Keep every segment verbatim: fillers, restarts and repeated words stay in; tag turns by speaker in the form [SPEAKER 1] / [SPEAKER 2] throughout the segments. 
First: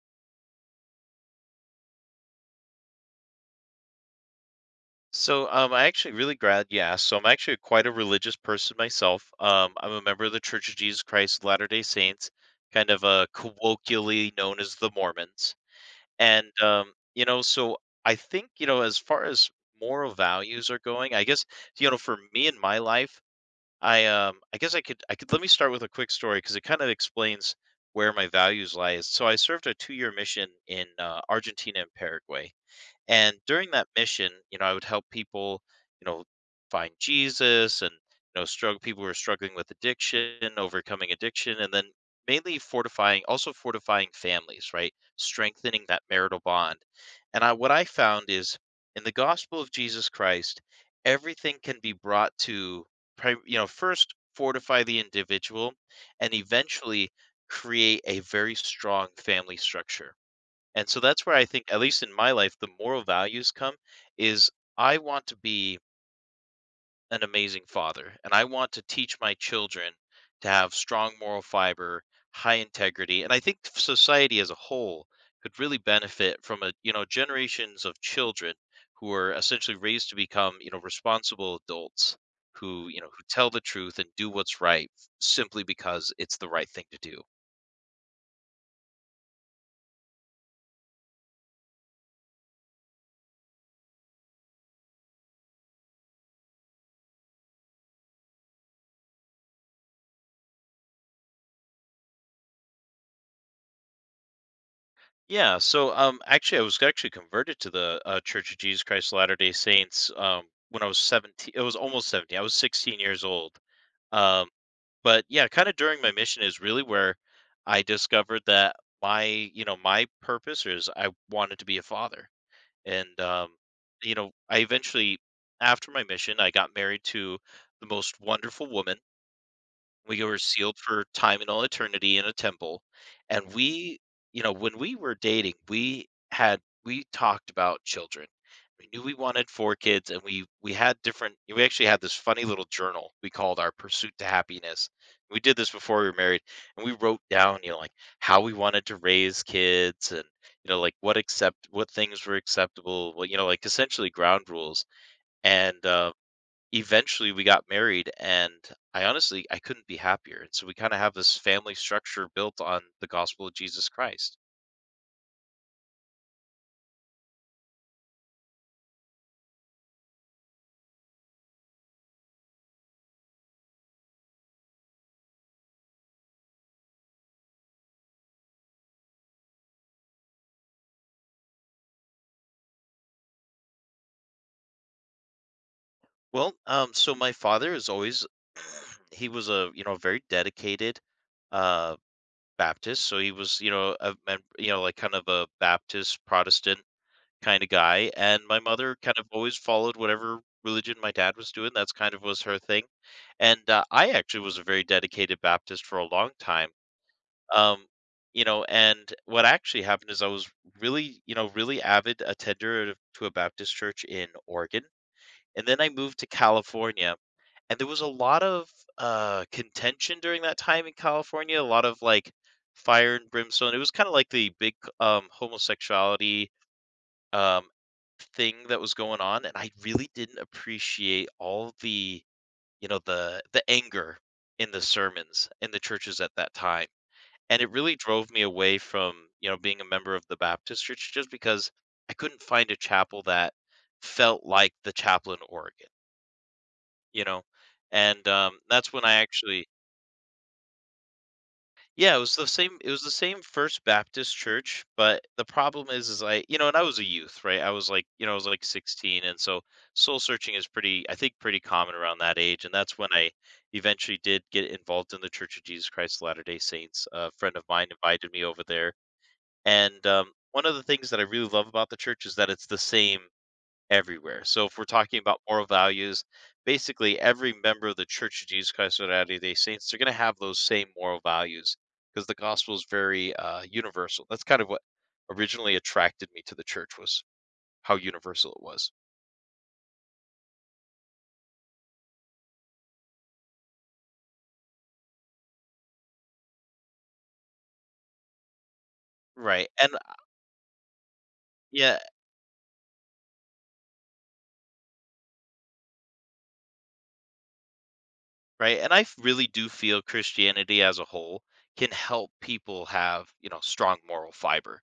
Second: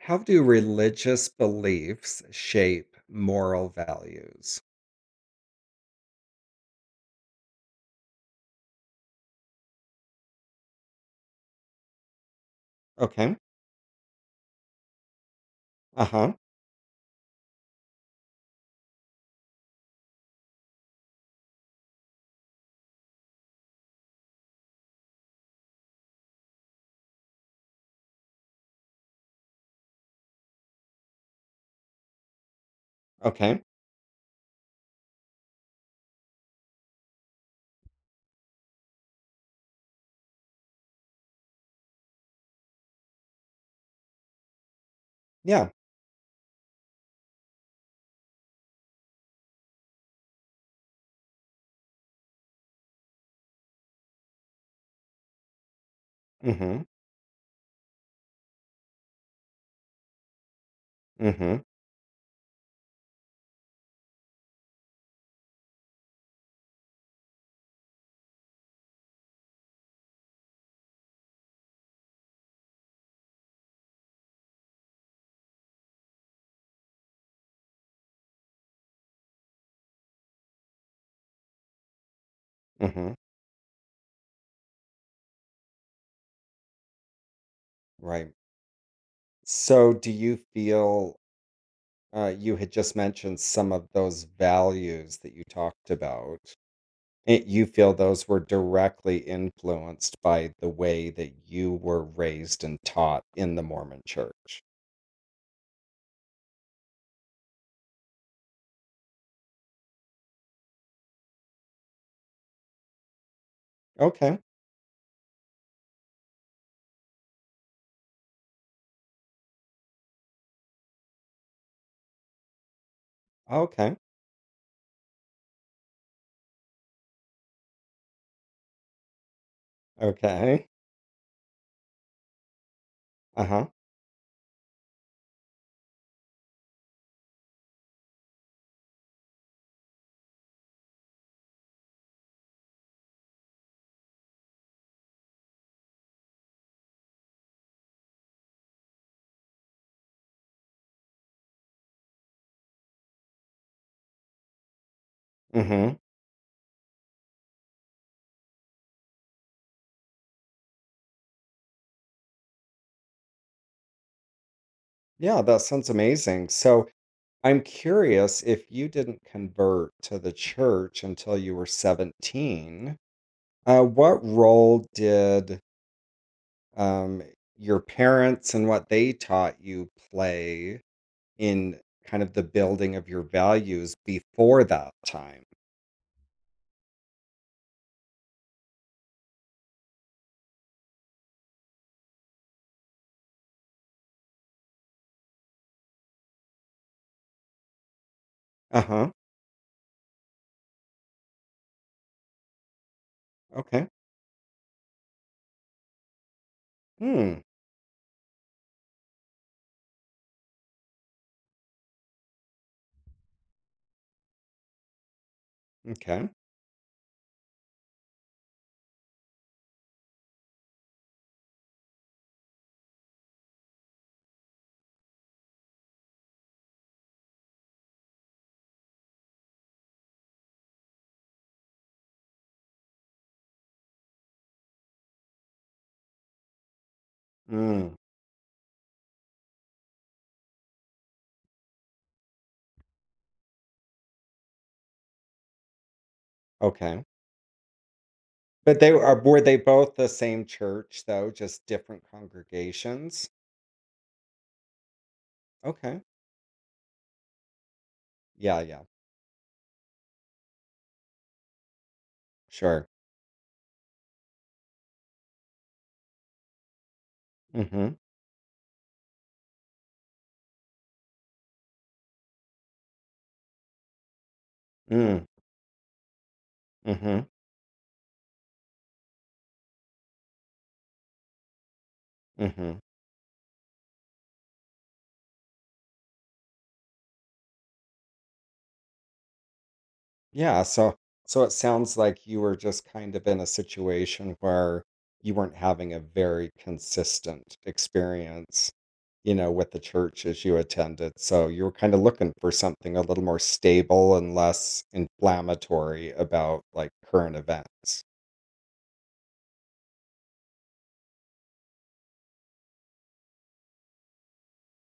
[SPEAKER 1] How do religious beliefs shape moral values?
[SPEAKER 2] So, um, I actually really glad you asked. So, I'm actually quite a religious person myself. Um, I'm a member of the Church of Jesus Christ of Latter-day Saints, kind of uh,
[SPEAKER 1] Okay.
[SPEAKER 2] colloquially known as the Mormons.
[SPEAKER 1] Uh-huh.
[SPEAKER 2] And um, you know, so I think, you know, as far as moral values are going, I guess, you know, for me in my life, I um, I guess I could I could let me start with a quick story because it kind of explains where my values lie. So, I served a two-year mission in uh, Argentina and Paraguay, and
[SPEAKER 1] Okay.
[SPEAKER 2] during that mission, you know, I would help people, you know, find Jesus, and you know, struggle people who are struggling with addiction, overcoming addiction, and then mainly fortifying, also fortifying families, right?
[SPEAKER 1] Yeah.
[SPEAKER 2] Strengthening that marital bond. And I, what I found is, in the gospel of Jesus Christ, everything can be brought to, pri- you know, first fortify the individual and
[SPEAKER 1] Mm-hmm.
[SPEAKER 2] eventually create a very strong family structure, and so that's where I
[SPEAKER 1] Mm-hmm.
[SPEAKER 2] think, at least in my life, the moral values come is I want to be an amazing father, and I want to teach my children to have strong moral fiber, high integrity. And I think society as a whole could really benefit from a, you know, generations of children who are essentially raised to become, you know, responsible adults who, you know,
[SPEAKER 1] Mm-hmm.
[SPEAKER 2] who tell the truth and do what's right simply because it's the right thing to do.
[SPEAKER 1] Right. So do you feel uh, you had just mentioned some of those values that you talked about. It, you feel those were directly influenced by the way that you were raised and taught in the Mormon church.
[SPEAKER 2] Yeah, so um, actually, I was actually converted to the uh, Church of Jesus Christ of Latter-day Saints, um, when I was seventeen. It was almost seventeen. I was sixteen years old.
[SPEAKER 1] Okay.
[SPEAKER 2] Um, but yeah, kind of during my mission is really where I discovered that my, you know, my purpose is I wanted to be a father. And, um,
[SPEAKER 1] Okay.
[SPEAKER 2] you know, I eventually, after my mission, I got married to the most wonderful woman. We were
[SPEAKER 1] Okay.
[SPEAKER 2] sealed for time and all eternity in a temple, and
[SPEAKER 1] Uh-huh.
[SPEAKER 2] we you know, when we were dating, we had we talked about children. We knew we wanted four kids, and we we had different we actually had this funny little journal we called our Pursuit to Happiness. We did this before we were married, and we wrote down, you know, like, how we wanted to raise kids and, you know, like, what accept what things were acceptable. Well, you know, like, essentially ground rules. And,
[SPEAKER 1] Mm-hmm.
[SPEAKER 2] um eventually we got married, and I, honestly, I couldn't be happier, and so we kind of have this family structure built on the gospel of Jesus Christ.
[SPEAKER 1] Yeah, that sounds amazing. So I'm curious if you didn't convert to the church until you were seventeen, uh, what role did um, your parents and what they taught you play in kind of the building of your values before that time?
[SPEAKER 2] Well, um so my father is always he was a, you know very dedicated uh Baptist. So he was, you know, a mem- you know like kind of a Baptist Protestant kind of guy. And my
[SPEAKER 1] Uh
[SPEAKER 2] mother
[SPEAKER 1] huh.
[SPEAKER 2] kind of always followed whatever religion my dad was doing. That's kind of was her thing. And uh,
[SPEAKER 1] Okay.
[SPEAKER 2] I actually was a very dedicated Baptist for a long time.
[SPEAKER 1] Hmm.
[SPEAKER 2] Um, you know, and what actually happened is I was really, you know, really avid attender to a Baptist church in Oregon, and then I moved to
[SPEAKER 1] Okay.
[SPEAKER 2] California, and there was a lot of uh contention during that time in California, a lot of like fire and brimstone. It was kind of like the big um homosexuality um thing that was going on, and I really didn't appreciate all the, you know, the the anger in the sermons in the churches at that time, and it
[SPEAKER 1] Hmm.
[SPEAKER 2] really drove me away from, you know, being a member of the Baptist church, just because I couldn't find a chapel that felt like the chapel in Oregon,
[SPEAKER 1] Okay.
[SPEAKER 2] you know? And um,
[SPEAKER 1] But they
[SPEAKER 2] that's when I
[SPEAKER 1] were were they
[SPEAKER 2] actually.
[SPEAKER 1] both the same church though, just different
[SPEAKER 2] Yeah, it was the same it was the
[SPEAKER 1] congregations?
[SPEAKER 2] same First Baptist church, but the problem
[SPEAKER 1] Okay.
[SPEAKER 2] is is I you know, and I was a youth, right? I was like, you know, I was
[SPEAKER 1] Yeah.
[SPEAKER 2] like
[SPEAKER 1] Yeah.
[SPEAKER 2] sixteen, and so soul searching is pretty, I think, pretty common around that age, and
[SPEAKER 1] Sure.
[SPEAKER 2] that's when I eventually did get involved in the Church of Jesus Christ of Latter-day Saints. A friend of mine
[SPEAKER 1] Mm-hmm.
[SPEAKER 2] invited me over there. And um, one of the things that I really love about the church is that it's the same everywhere. So if we're talking
[SPEAKER 1] Mm.
[SPEAKER 2] about moral values, basically
[SPEAKER 1] Mm-hmm.
[SPEAKER 2] every member of the Church of Jesus Christ of Latter Day Saints, they're going to have those same moral values because the
[SPEAKER 1] Mm-hmm.
[SPEAKER 2] gospel is very uh, universal. That's kind of what originally attracted me to the church was how universal it was.
[SPEAKER 1] Yeah, so so it sounds like you were just kind of in a situation where you weren't having a very consistent experience, you know,
[SPEAKER 2] Right.
[SPEAKER 1] with the
[SPEAKER 2] And
[SPEAKER 1] church as you attended. So you were kind
[SPEAKER 2] yeah,
[SPEAKER 1] of looking for something a little more stable and less inflammatory about like current events.
[SPEAKER 2] right? And I f- really do feel Christianity as a whole can help people have, you know, strong moral fiber,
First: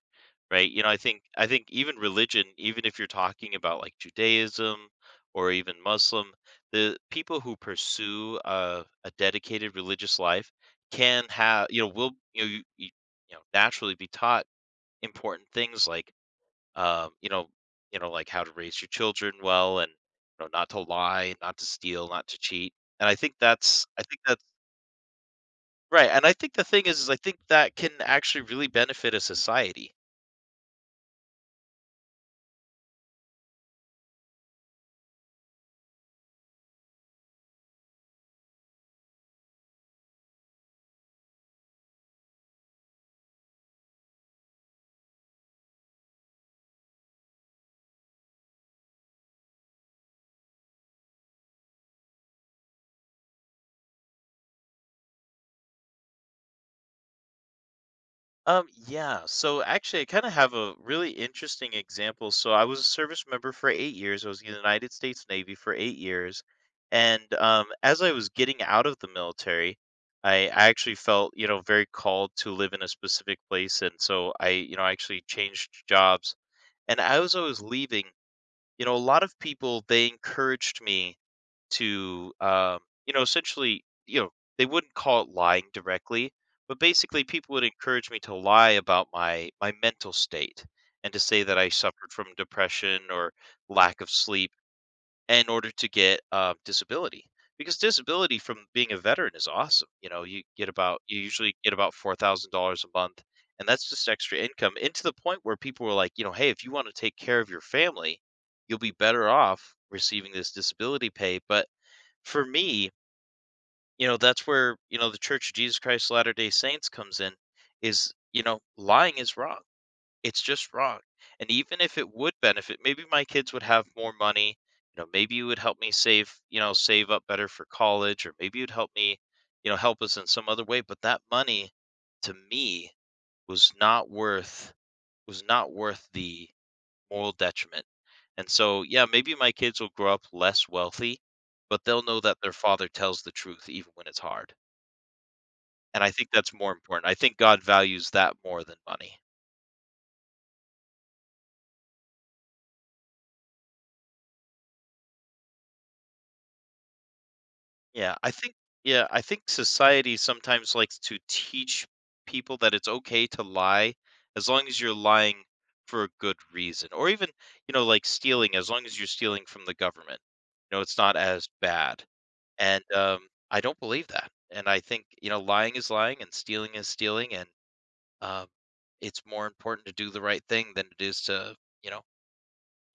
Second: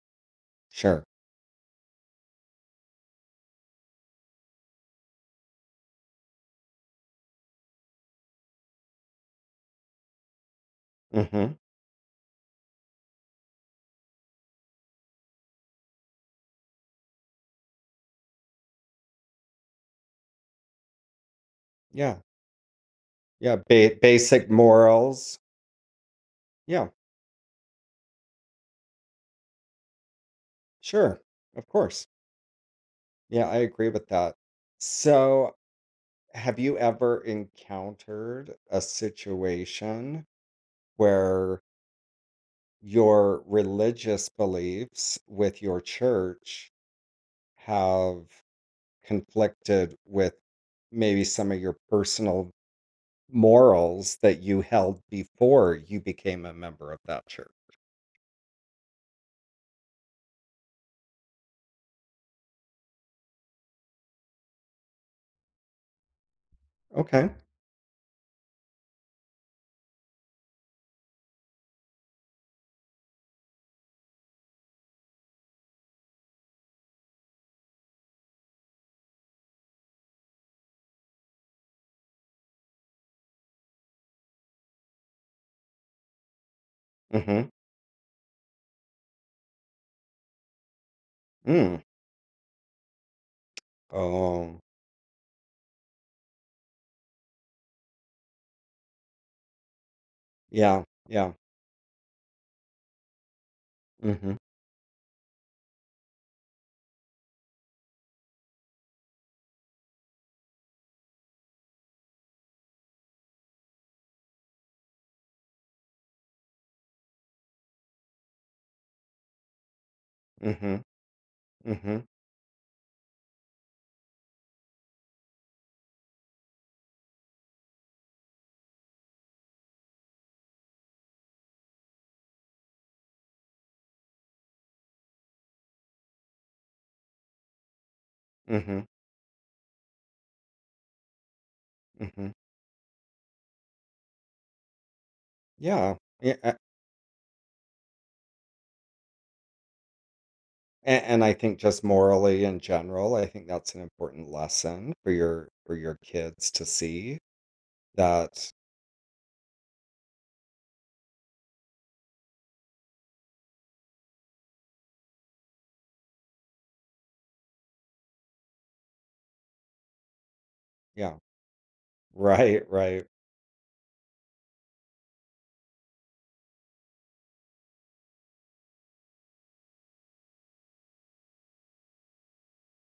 [SPEAKER 2] right? You know, I
[SPEAKER 1] Sure.
[SPEAKER 2] think I think even religion, even if you're talking about like Judaism or even Muslim, the people who pursue a, a dedicated religious life can
[SPEAKER 1] Mm-hmm.
[SPEAKER 2] have, you know, will, you know, you, you you know naturally be taught important things like, um, you know, you know, like how to raise your children well and, you know, not to lie, not to steal,
[SPEAKER 1] Yeah.
[SPEAKER 2] not to cheat. And I think
[SPEAKER 1] Yeah.
[SPEAKER 2] that's
[SPEAKER 1] Ba
[SPEAKER 2] I think that's
[SPEAKER 1] Basic morals.
[SPEAKER 2] right. And I think the thing
[SPEAKER 1] Yeah,
[SPEAKER 2] is, is I think that can actually really benefit a society.
[SPEAKER 1] sure. Of course. Yeah, I agree with that. So have you ever encountered a situation where your religious beliefs with your church have conflicted with maybe some of your personal morals that you held before you became a member of that church?
[SPEAKER 2] Um, yeah. So actually, I kind of have a really interesting example. So I was a service member for eight years. I was in the United States Navy for eight years.
[SPEAKER 1] Okay.
[SPEAKER 2] And um, as I was getting out of the military, I I actually felt, you know, very called to live in a specific place. And so I, you know, actually changed jobs. And as I was leaving, you know, a lot of people, they encouraged me to, um, you know, essentially, you know, they wouldn't call it lying directly, but basically
[SPEAKER 1] Mhm.
[SPEAKER 2] people would encourage me to lie about my my mental state and to say that I
[SPEAKER 1] Mm.
[SPEAKER 2] suffered from depression or lack of sleep
[SPEAKER 1] Oh,
[SPEAKER 2] in order to get um, disability. Because disability from being a veteran is awesome. You know, you get
[SPEAKER 1] yeah.
[SPEAKER 2] about you
[SPEAKER 1] Yeah.
[SPEAKER 2] usually get about four thousand dollars a month, and that's just
[SPEAKER 1] Mhm.
[SPEAKER 2] extra income. And to the point where people were like, you know, hey, if you want to take care of your family, you'll be better off receiving this disability pay. But for me, you know, that's where, you know, the Church of Jesus Christ of Latter-day Saints comes in is, you know, lying is wrong. It's just
[SPEAKER 1] Mhm.
[SPEAKER 2] wrong. And even if
[SPEAKER 1] Mhm.
[SPEAKER 2] it would benefit, maybe my kids would have more money, you know, maybe you would help me save, you know, save up better for college, or maybe you'd help me, you know, help us in some other way, but that money, to me, was not worth, was not worth the moral detriment. And so,
[SPEAKER 1] Mhm.
[SPEAKER 2] yeah, maybe my kids will grow up less wealthy, but they'll know
[SPEAKER 1] Mhm.
[SPEAKER 2] that their father tells the truth even when it's hard.
[SPEAKER 1] Yeah.
[SPEAKER 2] And I think that's
[SPEAKER 1] Yeah.
[SPEAKER 2] more important. I think God values that more than money.
[SPEAKER 1] And, and I think just morally in general, I think that's an important lesson for your for your kids to see
[SPEAKER 2] Yeah, I
[SPEAKER 1] that.
[SPEAKER 2] think yeah, I think society sometimes likes to teach people that it's okay to lie as long as you're lying for a good reason. Or even, you know, like stealing, as long as you're stealing from the government. You know, it's
[SPEAKER 1] Yeah,
[SPEAKER 2] not as bad.
[SPEAKER 1] right,
[SPEAKER 2] And
[SPEAKER 1] right.
[SPEAKER 2] um I don't believe that. And I think, you know, lying is lying and stealing is stealing, and um it's more important to do the right thing than it is to, you know,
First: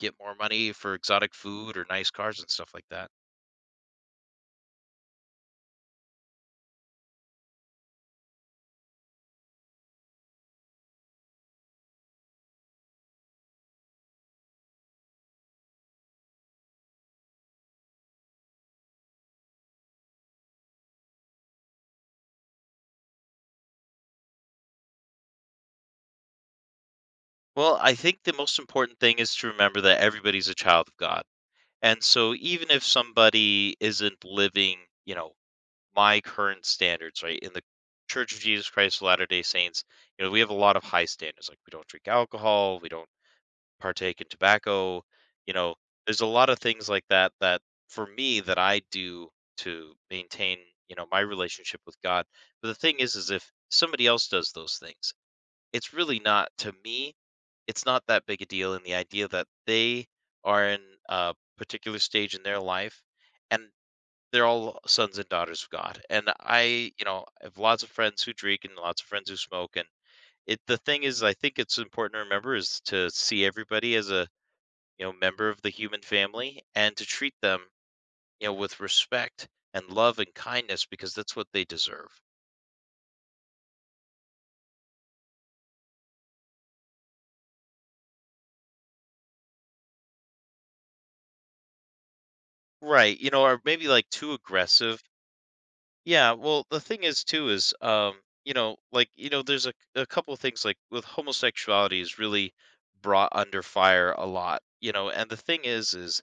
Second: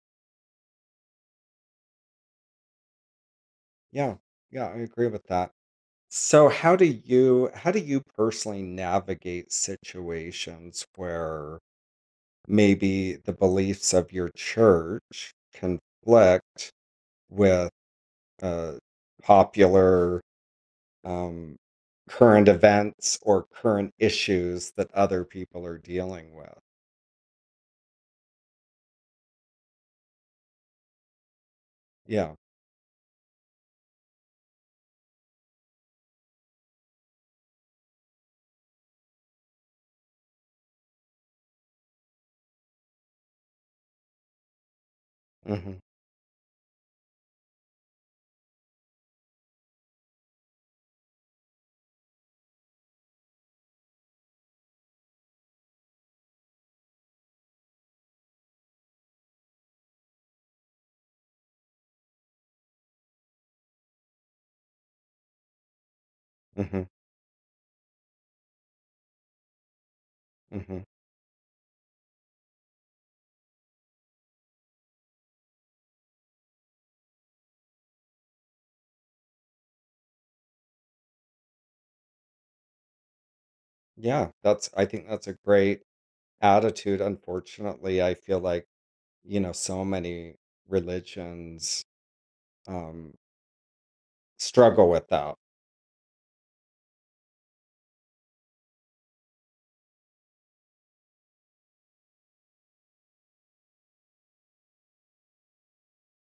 [SPEAKER 2] get more money for exotic food or nice cars and stuff like that.
[SPEAKER 1] Yeah, yeah, I agree with that. So how do you how do you personally navigate situations where maybe the beliefs of your church conflict with uh, popular um, current events or current issues that other people are dealing with?
[SPEAKER 2] Well, I think the most important thing is to remember that everybody's a child of God. And
[SPEAKER 1] Yeah.
[SPEAKER 2] so even if somebody isn't living, you know, my current standards, right? In the Church of Jesus Christ of Latter-day Saints, you know, we have a lot of high standards. Like we don't drink alcohol, we don't partake in tobacco. you know,
[SPEAKER 1] Mhm.
[SPEAKER 2] there's a lot of things like that that for me that I do to maintain, you know, my relationship with God. But the thing is is if somebody else does those things, it's really not. To me, it's not that big a deal in the idea that they are in a particular stage in their life, and they're all sons and daughters of God. And
[SPEAKER 1] Mhm.
[SPEAKER 2] I, you know, have lots of friends who drink and lots of friends who smoke. And it the
[SPEAKER 1] Mhm.
[SPEAKER 2] thing is, I think it's important to remember, is to see everybody as a, you know member of the human family, and to treat them, you know with respect and love and kindness, because that's what they deserve.
[SPEAKER 1] Yeah, that's I think that's a great attitude. Unfortunately, I feel like, you know, so many religions, um,
[SPEAKER 2] Right. You know, or maybe like too
[SPEAKER 1] struggle
[SPEAKER 2] aggressive.
[SPEAKER 1] with that.
[SPEAKER 2] Yeah, well, the thing is too is um, you know, like, you know, there's a a couple of things like with homosexuality is really brought under fire a lot, you know, and the thing is is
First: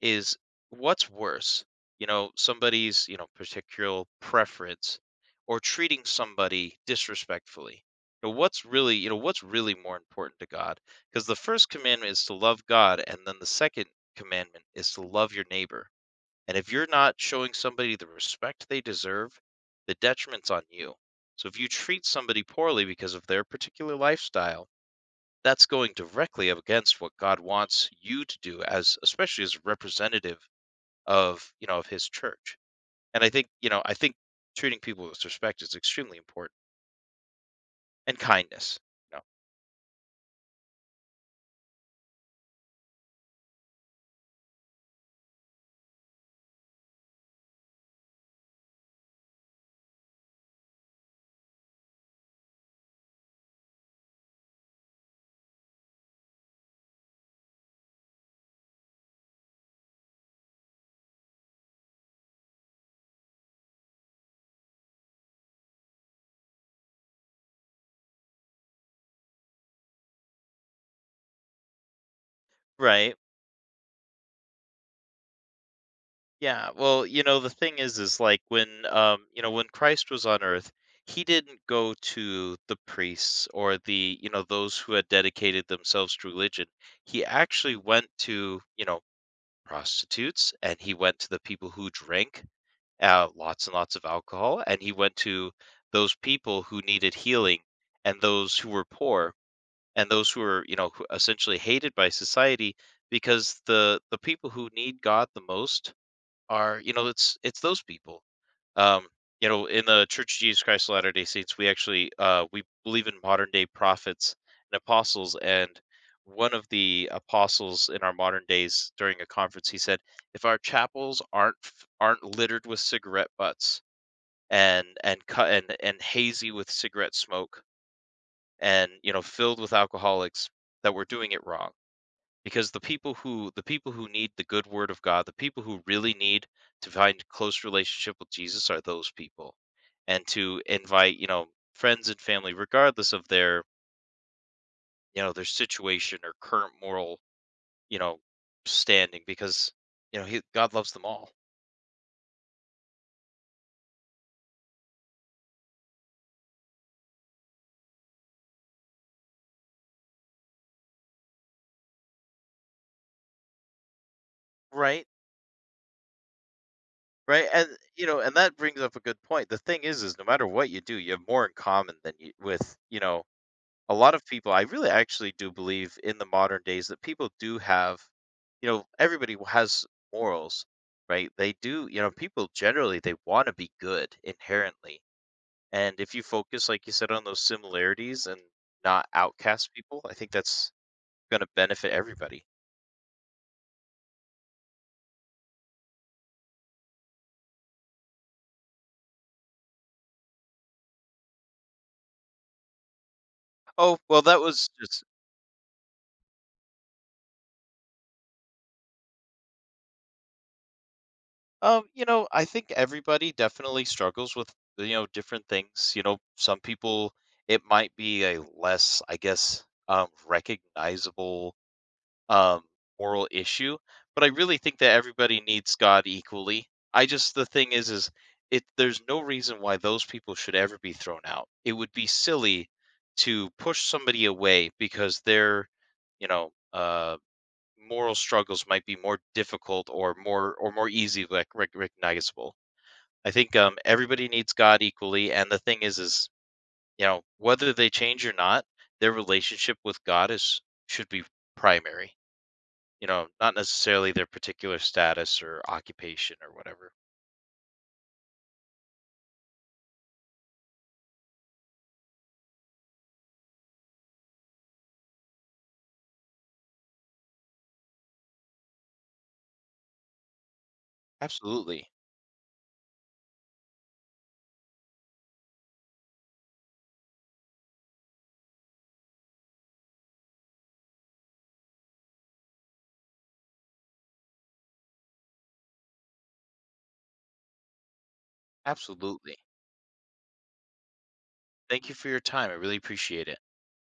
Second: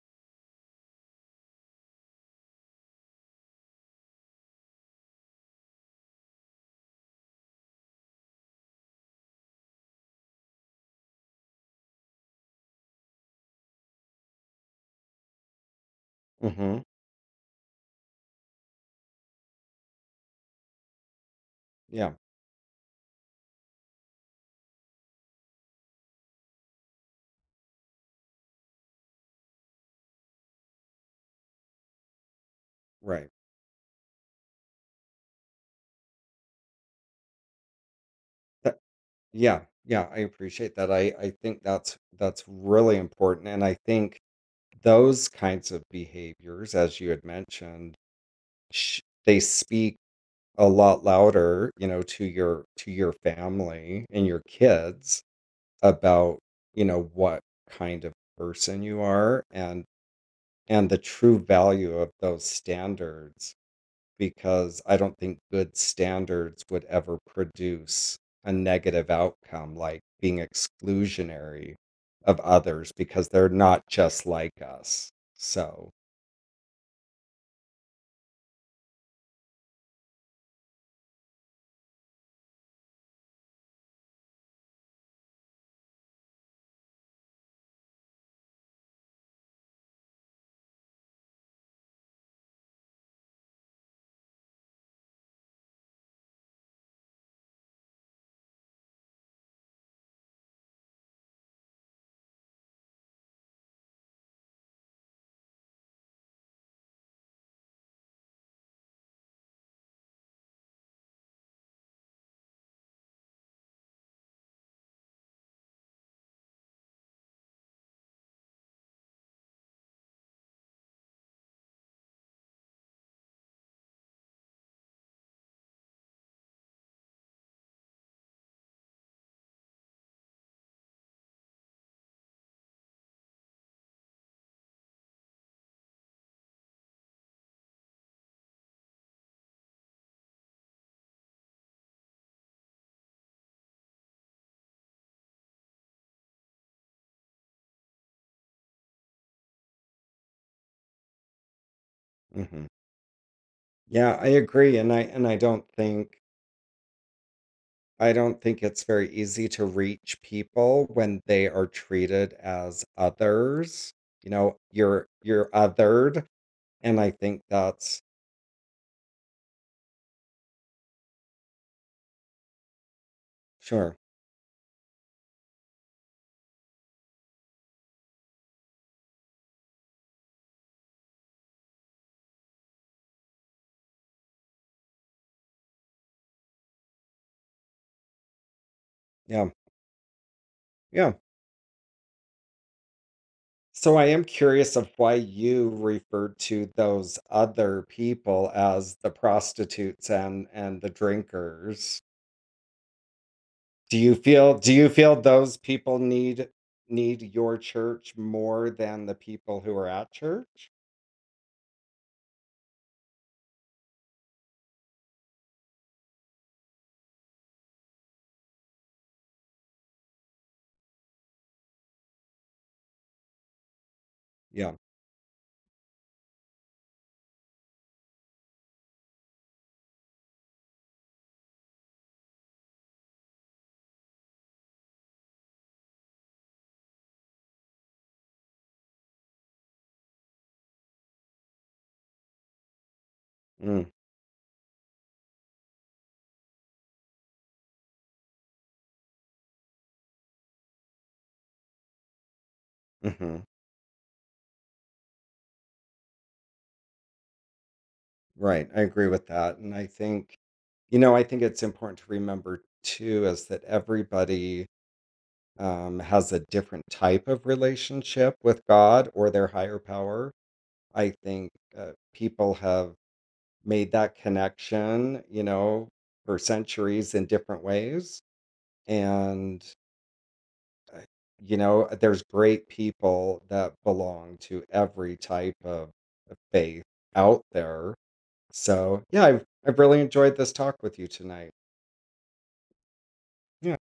[SPEAKER 2] is what's worse? You know, somebody's, you know, particular preference or treating somebody disrespectfully. You know, what's really, you know, what's really more important to God? Because the first commandment is to love God, and then the second commandment is to love your neighbor, and if
[SPEAKER 1] Mhm.
[SPEAKER 2] you're not showing somebody the respect they deserve, the detriment's on you. So if you treat
[SPEAKER 1] Yeah,
[SPEAKER 2] somebody poorly because of their particular lifestyle, that's going directly up against what God wants you to do as, especially as a representative of, you know, of his church. And
[SPEAKER 1] right.
[SPEAKER 2] I think, you know, I think treating people with respect is extremely important, and
[SPEAKER 1] That,
[SPEAKER 2] kindness. You know.
[SPEAKER 1] yeah, yeah, I appreciate that. I, I think that's that's really important. And I think those kinds of behaviors, as you had mentioned, sh- they speak a lot louder, you know, to your to your family and your kids about, you know, what kind of person you are and and the true value of those standards because I don't think good standards would ever produce a negative outcome like being exclusionary of others
[SPEAKER 2] Right.
[SPEAKER 1] because they're not just like us. So,
[SPEAKER 2] Yeah, well, you know, the thing is is like when um, you know, when Christ was on earth, he didn't go to the priests or the, you know, those who had dedicated themselves to religion. He actually went to, you know, prostitutes, and he went to the people who drank uh, lots and lots of alcohol, and he went to those people who needed healing, and those who were poor, and those who were, you know, who essentially hated by society, because the the people who need God the most are, you know, it's it's those people. um you know, in the Church of Jesus Christ of latter day saints, we actually, uh we believe in modern day prophets and apostles, and one of the apostles in our modern days during a conference, he said if our chapels aren't f- aren't littered with cigarette butts and and cut and and hazy with cigarette smoke and, you know, filled with alcoholics, that we're doing it wrong. Because the people who the people who need the good word of God, the people who really need to find close relationship with Jesus are those people. And to invite, you know, friends and family regardless of their, you know, their situation or current moral, you know, standing, because, you know he, God loves them all.
[SPEAKER 1] mhm. Yeah, I agree and I and I don't think I don't think it's very easy to reach people when they are treated as others. You know, you're
[SPEAKER 2] Right,
[SPEAKER 1] you're othered, and I think
[SPEAKER 2] right, and
[SPEAKER 1] that's
[SPEAKER 2] you know, and that brings up a good point. The thing is, is no matter what you do, you have more in common than you, with, you know, a
[SPEAKER 1] sure.
[SPEAKER 2] lot of people. I really actually do believe in the modern days that people do have, you know, everybody has morals, right? They do, you know, people generally they want to be good inherently. And if you focus, like you said, on those similarities and not
[SPEAKER 1] Yeah.
[SPEAKER 2] outcast people, I think that's
[SPEAKER 1] Yeah.
[SPEAKER 2] going to benefit everybody.
[SPEAKER 1] So I am curious of why you referred to those other people as the prostitutes and and the drinkers. Do
[SPEAKER 2] Oh,
[SPEAKER 1] you
[SPEAKER 2] well, that
[SPEAKER 1] feel
[SPEAKER 2] was
[SPEAKER 1] do you
[SPEAKER 2] just,
[SPEAKER 1] feel those people need need your church more than the people who are at church?
[SPEAKER 2] um, you know, I think everybody definitely struggles with, you know, different things. You know, some people, it might be a less, I guess, um, recognizable um, moral issue, but I really
[SPEAKER 1] Yeah.
[SPEAKER 2] think that everybody needs God equally. I just, the thing is, is it there's no reason why those people should ever be thrown out. It would be silly to push somebody away because their, you know, uh, moral struggles might be more difficult or more or more easy, like rec- recognizable. I think um,
[SPEAKER 1] Mm.
[SPEAKER 2] everybody needs God equally, and the thing is, is you know, whether they change or not, their relationship with God is should be primary. You know,
[SPEAKER 1] Mhm.
[SPEAKER 2] not necessarily their particular status or occupation or whatever.
[SPEAKER 1] Right, I agree with that, and I think you know, I think it's important to remember too is that everybody, um, has a different type of relationship with God or their higher power. I think,
[SPEAKER 2] Absolutely.
[SPEAKER 1] uh, people have made that connection, you know, for centuries in different ways, and, uh, you know, there's great people that belong to every type of of faith out there. So yeah,
[SPEAKER 2] Absolutely.
[SPEAKER 1] I've I've really enjoyed this talk with you tonight.
[SPEAKER 2] Thank you for your time. I really appreciate it.
[SPEAKER 1] Yeah.